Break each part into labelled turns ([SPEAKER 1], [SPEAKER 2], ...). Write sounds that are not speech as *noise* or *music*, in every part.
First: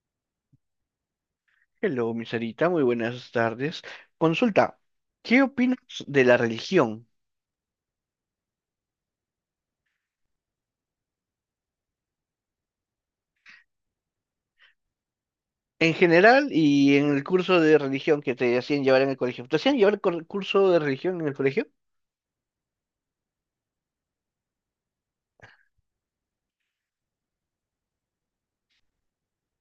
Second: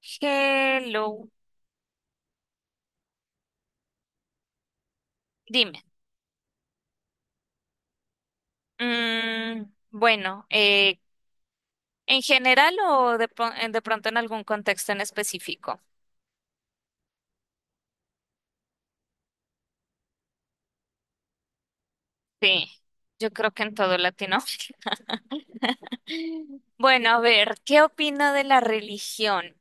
[SPEAKER 1] Hello,
[SPEAKER 2] Hello, mi Sarita, muy buenas tardes. Consulta, ¿qué opinas
[SPEAKER 1] dime.
[SPEAKER 2] de la religión
[SPEAKER 1] Mm, bueno, ¿en general o de, de pronto en algún contexto en específico?
[SPEAKER 2] en general y en el curso de religión que te hacían llevar en el colegio? ¿Te hacían llevar curso de religión en el colegio?
[SPEAKER 1] Sí, yo creo que en todo latino. *laughs* Bueno, a ver, ¿qué opina de la religión?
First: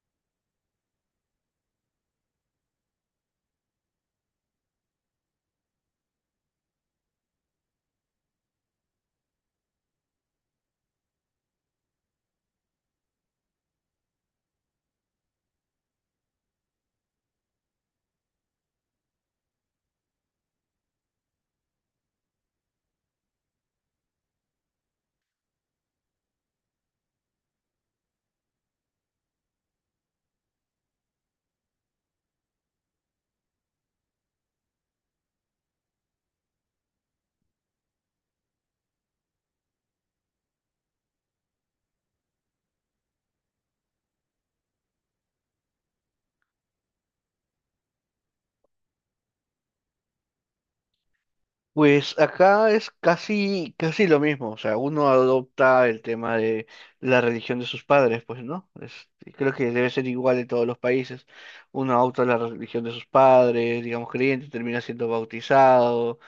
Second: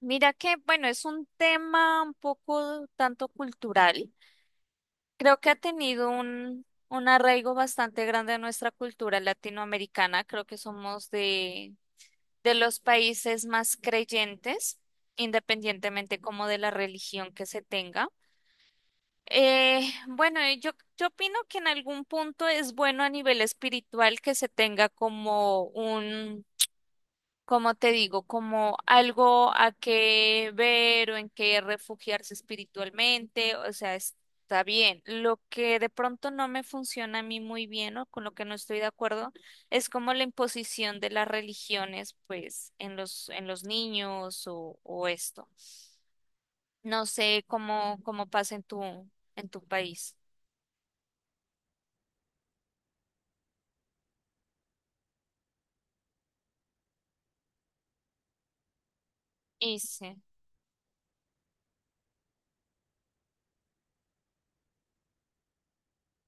[SPEAKER 1] Mira que, bueno, es un tema un poco tanto cultural. Creo que ha tenido un arraigo bastante grande en nuestra cultura latinoamericana. Creo que somos de los países más creyentes, independientemente como de la religión que se tenga. Bueno, y yo opino que en algún punto es bueno a nivel espiritual que se tenga como un como te digo, como algo a qué ver o en qué refugiarse espiritualmente, o sea, está bien. Lo que de pronto no me funciona a mí muy bien o con lo que no estoy de acuerdo es como la imposición de las religiones, pues, en los niños o esto. No sé cómo, cómo pasa en en tu país.
[SPEAKER 2] Pues acá es casi, casi lo mismo, o sea, uno adopta el tema de la religión de sus padres, pues, ¿no? Creo que
[SPEAKER 1] Y
[SPEAKER 2] debe ser
[SPEAKER 1] sí.
[SPEAKER 2] igual en todos los países. Uno adopta la religión de sus padres, digamos creyente, termina siendo bautizado,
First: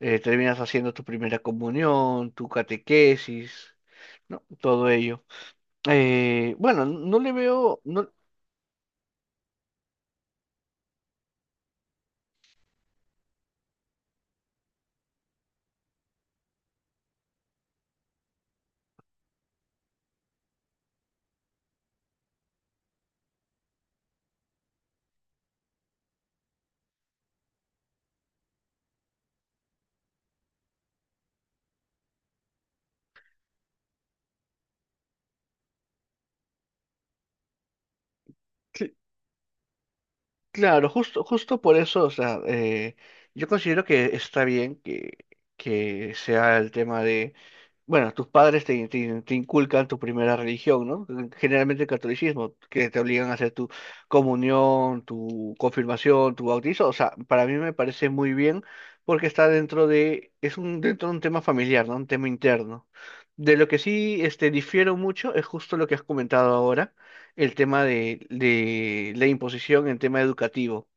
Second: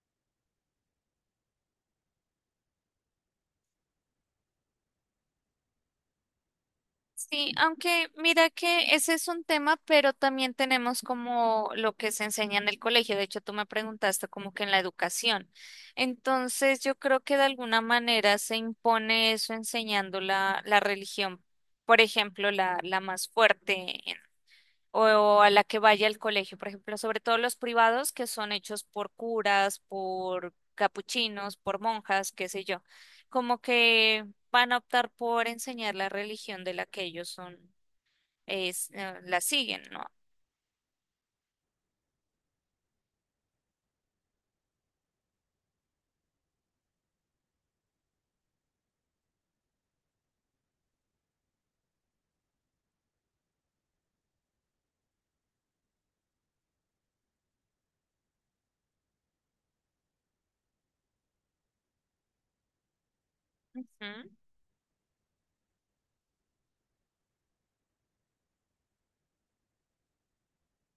[SPEAKER 2] terminas haciendo tu primera comunión, tu catequesis, ¿no? Todo ello. Bueno, no le
[SPEAKER 1] Sí,
[SPEAKER 2] veo,
[SPEAKER 1] aunque
[SPEAKER 2] no,
[SPEAKER 1] mira que ese es un tema, pero también tenemos como lo que se enseña en el colegio. De hecho, tú me preguntaste como que en la educación. Entonces, yo creo que de alguna manera se impone eso enseñando la religión, por ejemplo, la más fuerte o a la que vaya al colegio, por ejemplo, sobre todo los privados que son hechos por curas, por capuchinos, por monjas, qué sé yo, como que van a optar por enseñar la religión de la que ellos son, es,
[SPEAKER 2] sí.
[SPEAKER 1] la siguen, ¿no?
[SPEAKER 2] Claro, justo por eso, o sea, yo considero que está bien que sea el tema de, bueno, tus padres te inculcan tu primera religión, ¿no? Generalmente el catolicismo, que te obligan a hacer tu comunión, tu confirmación, tu bautizo, o sea, para mí me parece muy bien porque está dentro de, es un, dentro de un tema familiar, ¿no? Un tema interno. De lo que sí,
[SPEAKER 1] Ujú.
[SPEAKER 2] este, difiero mucho es justo lo que has comentado ahora, el tema de la imposición en tema educativo.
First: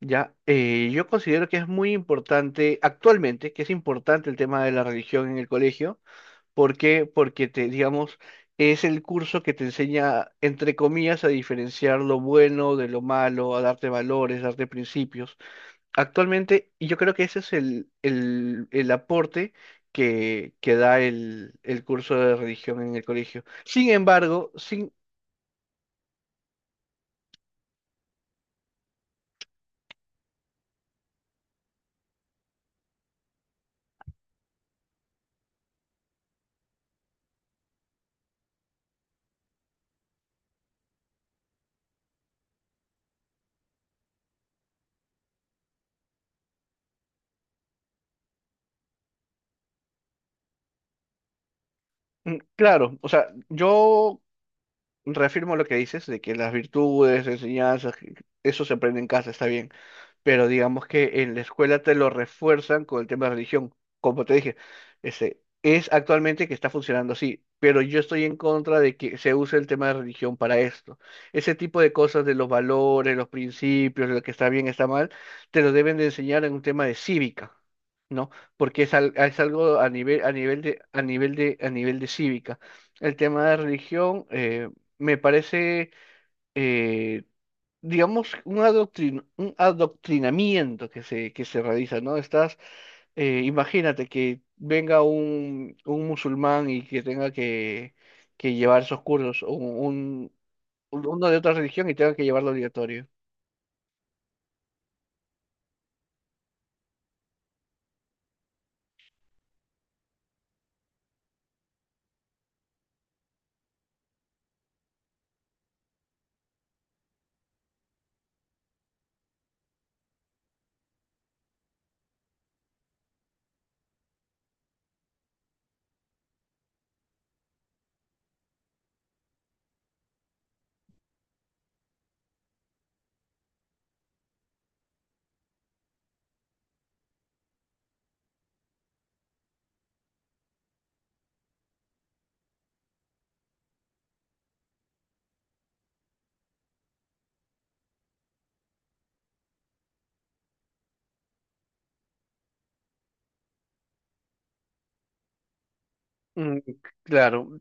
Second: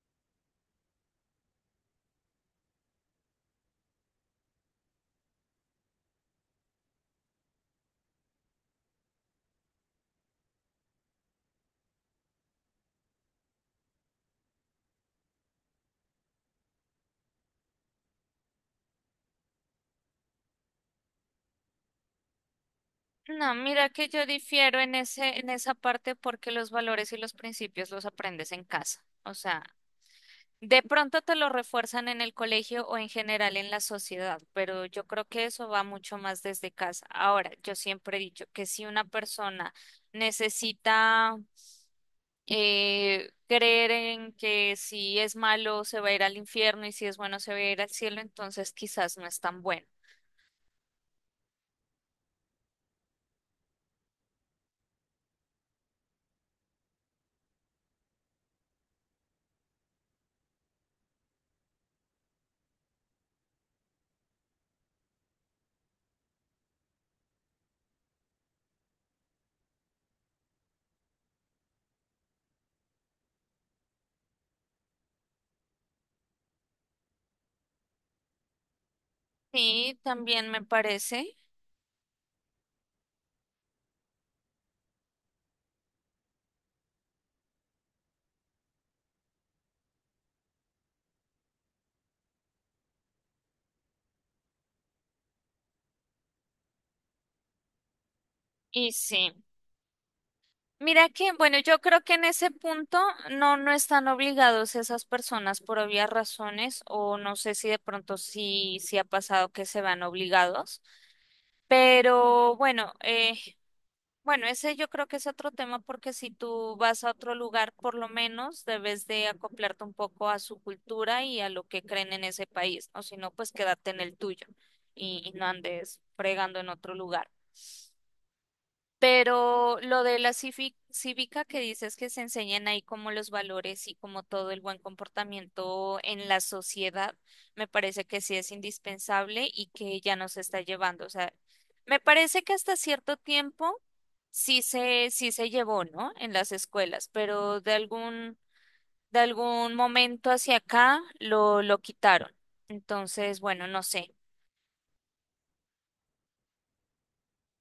[SPEAKER 2] Ya. Yo considero que es muy importante actualmente, que es importante el tema de la religión en el colegio, porque te digamos es el curso que te enseña entre comillas a diferenciar lo bueno de lo malo, a darte valores, darte principios. Actualmente, y yo creo que ese es el aporte que da el curso de religión en el colegio.
[SPEAKER 1] No,
[SPEAKER 2] Sin
[SPEAKER 1] mira que yo
[SPEAKER 2] embargo,
[SPEAKER 1] difiero
[SPEAKER 2] sin.
[SPEAKER 1] en en esa parte porque los valores y los principios los aprendes en casa. O sea, de pronto te lo refuerzan en el colegio o en general en la sociedad, pero yo creo que eso va mucho más desde casa. Ahora, yo siempre he dicho que si una persona necesita creer en que si es malo se va a ir al infierno y si es bueno se va a ir al cielo, entonces quizás no es tan bueno.
[SPEAKER 2] Mm, claro, o sea, yo reafirmo lo que dices de que las virtudes, enseñanzas, que eso se aprende en casa, está bien, pero digamos que en la escuela te lo refuerzan con el tema de religión. Como te dije, este, es actualmente que está funcionando así, pero yo estoy en contra de que se use el tema de religión para esto. Ese tipo de cosas de los valores, los principios, lo que está bien, está mal, te lo deben de enseñar en un tema de cívica. ¿No? Porque es, es algo a
[SPEAKER 1] Sí,
[SPEAKER 2] nivel, a
[SPEAKER 1] también
[SPEAKER 2] nivel
[SPEAKER 1] me
[SPEAKER 2] a nivel
[SPEAKER 1] parece.
[SPEAKER 2] a nivel de cívica. El tema de religión, me parece, eh, digamos, un un adoctrinamiento que se realiza, ¿no? Estás, imagínate que venga un musulmán y que tenga que llevar
[SPEAKER 1] Y
[SPEAKER 2] esos
[SPEAKER 1] sí.
[SPEAKER 2] cursos, o un,
[SPEAKER 1] Mira
[SPEAKER 2] uno
[SPEAKER 1] que,
[SPEAKER 2] de otra
[SPEAKER 1] bueno, yo
[SPEAKER 2] religión y
[SPEAKER 1] creo
[SPEAKER 2] tenga
[SPEAKER 1] que en
[SPEAKER 2] que
[SPEAKER 1] ese
[SPEAKER 2] llevarlo
[SPEAKER 1] punto
[SPEAKER 2] obligatorio.
[SPEAKER 1] no, no están obligados esas personas por obvias razones, o no sé si de pronto sí, sí ha pasado que se van obligados, pero bueno, bueno, ese yo creo que es otro tema porque si tú vas a otro lugar, por lo menos debes de acoplarte un poco a su cultura y a lo que creen en ese país, o si no, pues quédate en el tuyo y no andes fregando en otro lugar. Pero lo de la cívica que dices que se enseñan ahí como los valores y como todo el buen comportamiento en la sociedad, me parece que sí es indispensable y que ya nos está llevando. O sea, me parece que hasta cierto tiempo sí sí se llevó, ¿no? En las escuelas, pero de algún momento hacia acá lo quitaron. Entonces, bueno, no sé.
[SPEAKER 2] Mm, claro.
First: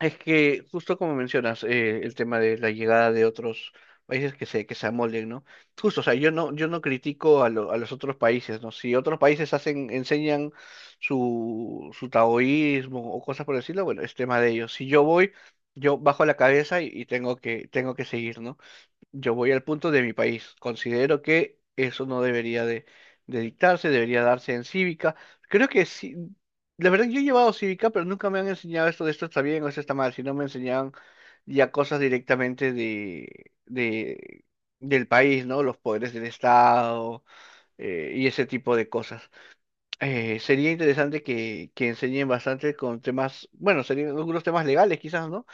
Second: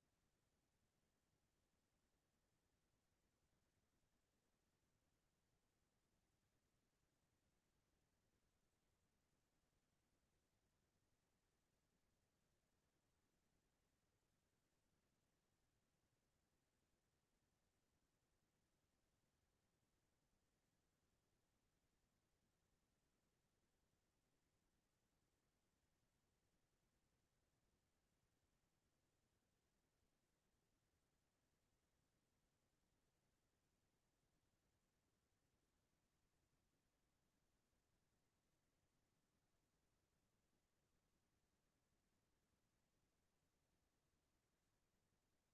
[SPEAKER 2] Es que justo como mencionas, el tema de la llegada de otros países que se amolden, ¿no? Justo, o sea, yo no, yo no critico a, a los otros países, ¿no? Si otros países hacen, enseñan su, su taoísmo o cosas por decirlo, bueno, es tema de ellos. Si yo voy, yo bajo la cabeza y tengo que seguir, ¿no? Yo voy al punto de mi país. Considero que eso no debería de dictarse, debería darse en cívica. Creo que sí. La verdad, yo he llevado cívica, pero nunca me han enseñado esto de esto está bien o esto está mal, sino me enseñaban ya cosas directamente de, del país, ¿no? Los poderes del Estado, y ese tipo de cosas. Sería interesante que enseñen bastante con temas, bueno, serían algunos temas legales quizás, ¿no?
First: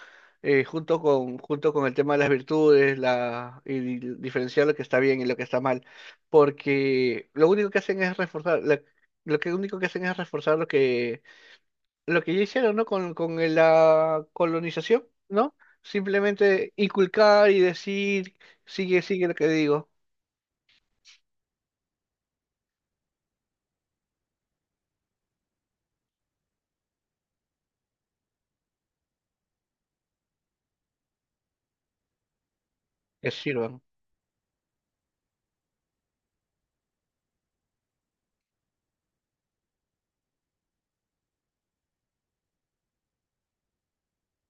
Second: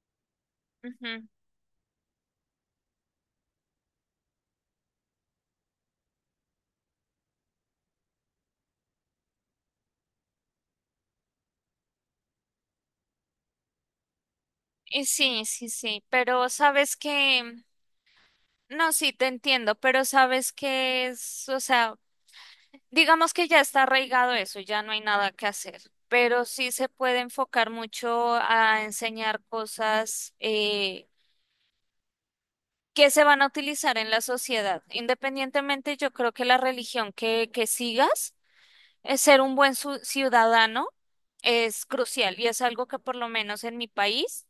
[SPEAKER 1] Ujú.
[SPEAKER 2] Junto con el tema de las virtudes, la, y diferenciar lo que está bien y lo que está mal, porque lo único que hacen es reforzar, lo que único que hacen es reforzar lo que ya hicieron, ¿no? Con la
[SPEAKER 1] Y
[SPEAKER 2] colonización,
[SPEAKER 1] sí,
[SPEAKER 2] ¿no?
[SPEAKER 1] sí, sí, pero
[SPEAKER 2] Simplemente
[SPEAKER 1] sabes
[SPEAKER 2] inculcar y
[SPEAKER 1] que
[SPEAKER 2] decir,
[SPEAKER 1] no,
[SPEAKER 2] sigue,
[SPEAKER 1] sí,
[SPEAKER 2] sigue
[SPEAKER 1] te
[SPEAKER 2] lo que
[SPEAKER 1] entiendo,
[SPEAKER 2] digo,
[SPEAKER 1] pero sabes que es, o sea, digamos que ya está arraigado eso, ya no hay nada que hacer, pero sí se puede enfocar mucho a enseñar cosas que se
[SPEAKER 2] que
[SPEAKER 1] van a
[SPEAKER 2] sirvan.
[SPEAKER 1] utilizar en la sociedad. Independientemente, yo creo que la religión que sigas, ser un ciudadano es crucial y es algo que por lo menos en mi país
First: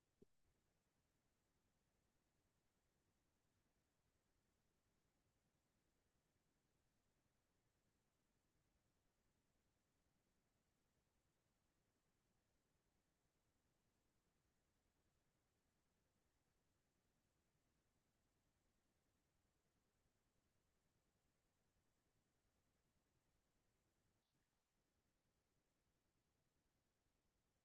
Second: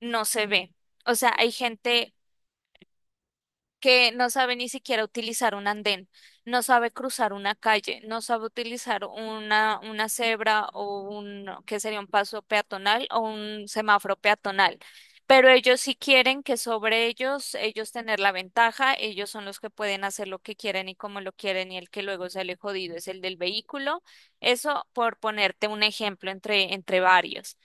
[SPEAKER 1] no se ve. O sea, hay gente que no sabe ni siquiera utilizar un andén, no sabe cruzar una calle, no sabe utilizar una cebra o un, que sería un paso peatonal o un semáforo peatonal. Pero ellos sí quieren que sobre ellos, ellos tener la ventaja, ellos son los que pueden hacer lo que quieren y como lo quieren y el que luego sale jodido es el del vehículo. Eso por ponerte un ejemplo entre, entre varios,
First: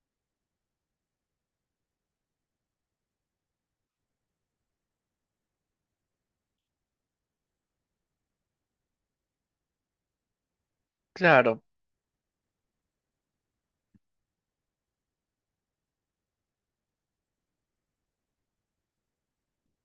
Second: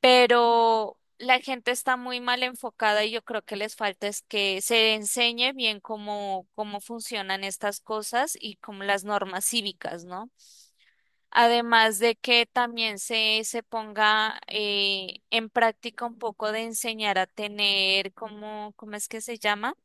[SPEAKER 1] pero la gente está muy mal enfocada y yo creo que les falta es que se enseñe bien cómo, cómo funcionan estas cosas y como las normas cívicas, ¿no?
[SPEAKER 2] Claro.
[SPEAKER 1] Además de que también se ponga en práctica un poco de enseñar a tener, ¿cómo, cómo es que se llama?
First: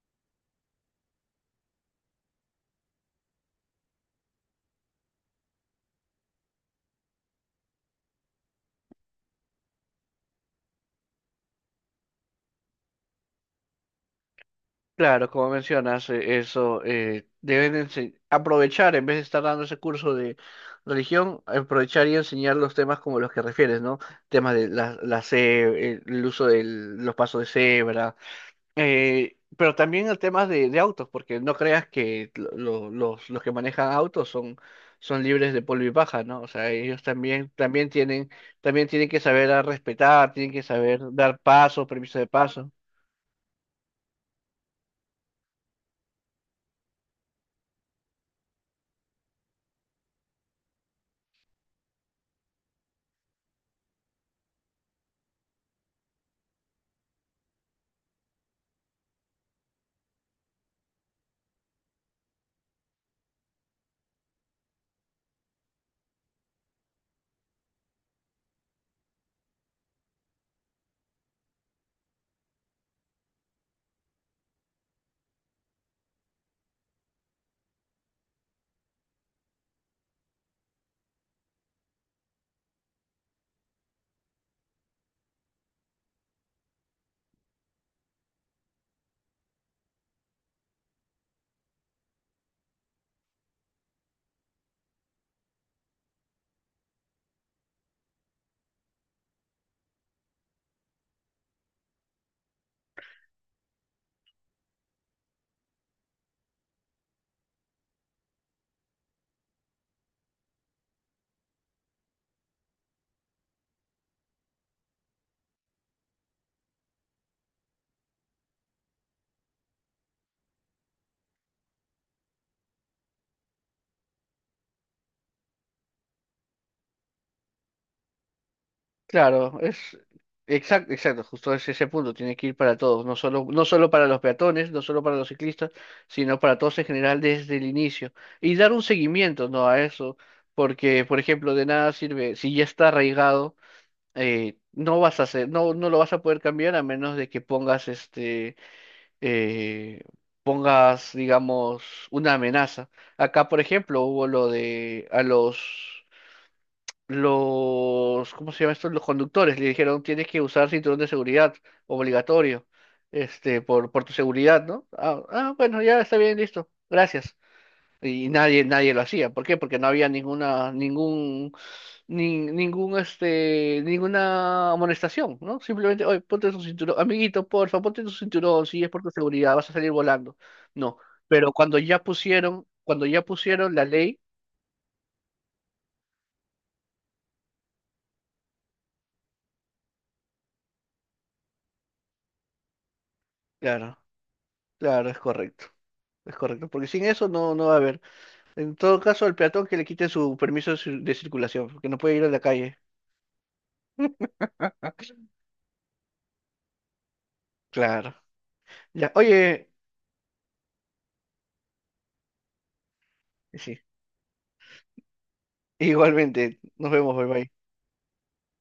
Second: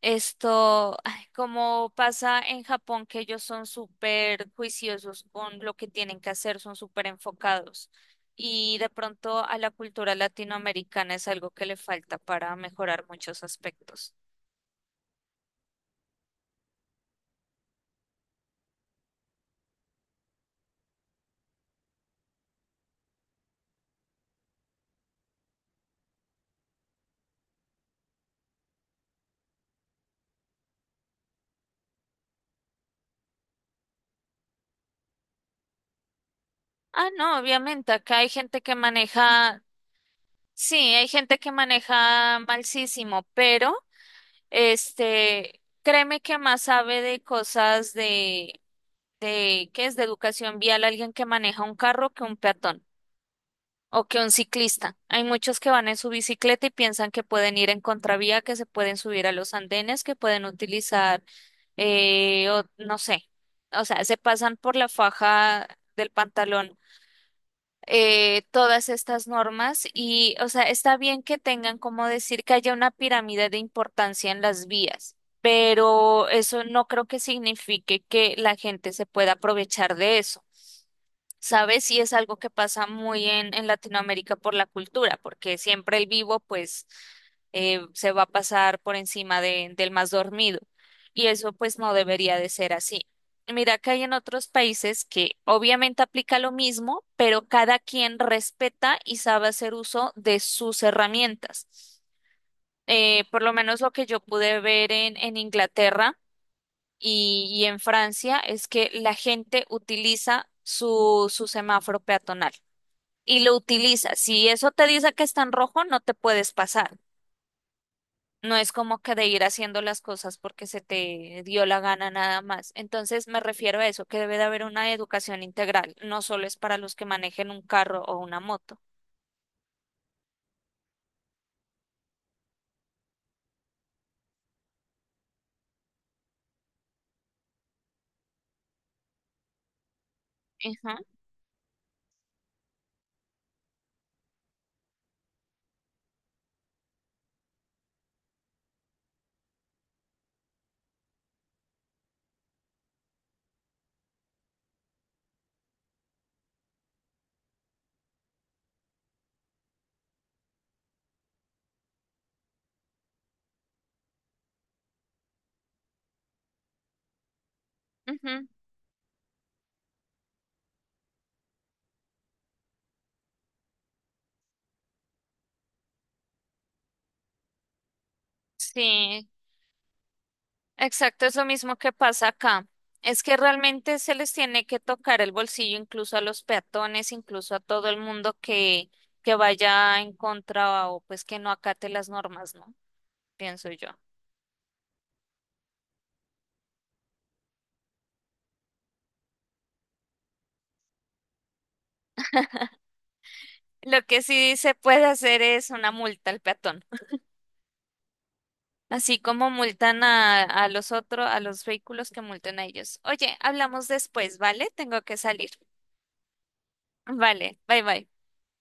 [SPEAKER 1] Esto, ay, como pasa en Japón, que ellos son súper juiciosos con lo que tienen que hacer, son súper enfocados. Y de pronto a la cultura latinoamericana es algo que le falta para mejorar muchos aspectos.
[SPEAKER 2] Claro, como mencionas, eso, deben aprovechar, en vez de estar dando ese curso de religión, aprovechar y enseñar los temas como los que refieres, ¿no? Temas de la el uso de los pasos de cebra, pero también el tema de autos, porque no creas que los que manejan autos son, son libres de polvo y paja, ¿no? O sea, ellos
[SPEAKER 1] Ah, no,
[SPEAKER 2] también,
[SPEAKER 1] obviamente, acá hay gente que
[SPEAKER 2] también tienen que saber a
[SPEAKER 1] maneja,
[SPEAKER 2] respetar, tienen que
[SPEAKER 1] sí,
[SPEAKER 2] saber
[SPEAKER 1] hay
[SPEAKER 2] dar
[SPEAKER 1] gente que
[SPEAKER 2] pasos, permiso de
[SPEAKER 1] maneja
[SPEAKER 2] paso.
[SPEAKER 1] malsísimo, pero este, créeme que más sabe de cosas de, ¿qué es? De educación vial alguien que maneja un carro que un peatón, o que un ciclista. Hay muchos que van en su bicicleta y piensan que pueden ir en contravía, que se pueden subir a los andenes, que pueden utilizar, no sé, o sea, se pasan por la faja del pantalón. Todas estas normas y, o sea, está bien que tengan como decir que haya una pirámide de importancia en las vías, pero eso no creo que signifique que la gente se pueda aprovechar de eso. ¿Sabes? Y es algo que pasa muy en Latinoamérica por la cultura, porque siempre el vivo, pues, se va a pasar por encima del más dormido. Y eso, pues, no debería de ser así. Mira que hay en otros países que obviamente aplica lo mismo, pero cada quien respeta y sabe hacer uso de sus herramientas. Por lo menos lo que yo pude ver en Inglaterra y en Francia es que la gente utiliza su semáforo peatonal y lo utiliza. Si eso te dice que está en rojo, no te puedes pasar. No es como que de ir haciendo las cosas porque se te dio la gana nada más. Entonces me refiero a eso, que debe de haber una educación integral, no solo es para los que manejen un carro o una moto.
[SPEAKER 2] Claro, es exacto, exacto, justo es ese punto, tiene que ir para todos, no solo, no solo para los peatones, no solo para los ciclistas, sino para todos en general desde el inicio. Y dar un seguimiento, ¿no? A eso,
[SPEAKER 1] Ujú,
[SPEAKER 2] porque, por ejemplo, de nada sirve, si ya está arraigado, no vas a hacer, no, no lo vas a poder cambiar a menos de que pongas este, eh, pongas, digamos, una amenaza. Acá, por ejemplo, hubo lo de a los ¿cómo se llama esto? Los conductores le dijeron, tienes que usar cinturón de seguridad, obligatorio, este, por tu seguridad, ¿no? Ah, ah, bueno, ya está bien, listo, gracias. Y
[SPEAKER 1] ujú.
[SPEAKER 2] nadie, nadie lo hacía. ¿Por qué? Porque no había ninguna, ningún, ningún, este, ninguna amonestación, ¿no? Simplemente, oye, ponte tu cinturón, amiguito, porfa, ponte tu cinturón, si es por tu
[SPEAKER 1] Sí,
[SPEAKER 2] seguridad, vas a salir volando. No,
[SPEAKER 1] exacto, es lo
[SPEAKER 2] pero
[SPEAKER 1] mismo que pasa acá.
[SPEAKER 2] cuando ya
[SPEAKER 1] Es que
[SPEAKER 2] pusieron la
[SPEAKER 1] realmente se
[SPEAKER 2] ley,
[SPEAKER 1] les tiene que tocar el bolsillo incluso a los peatones, incluso a todo el mundo que vaya en contra o pues que no acate las normas, ¿no? Pienso yo.
[SPEAKER 2] claro, claro, es correcto. Es correcto, porque sin eso no, no va a haber. En todo caso, al peatón que le quiten su permiso de de circulación, porque no puede ir a la calle.
[SPEAKER 1] Lo que sí se puede
[SPEAKER 2] *laughs*
[SPEAKER 1] hacer es una multa al peatón,
[SPEAKER 2] Claro. Ya,
[SPEAKER 1] así como
[SPEAKER 2] oye,
[SPEAKER 1] multan a los otros, a los vehículos que multen a ellos. Oye,
[SPEAKER 2] sí,
[SPEAKER 1] hablamos después, ¿vale? Tengo que salir.
[SPEAKER 2] igualmente, nos vemos, bye bye.
[SPEAKER 1] Vale, bye bye.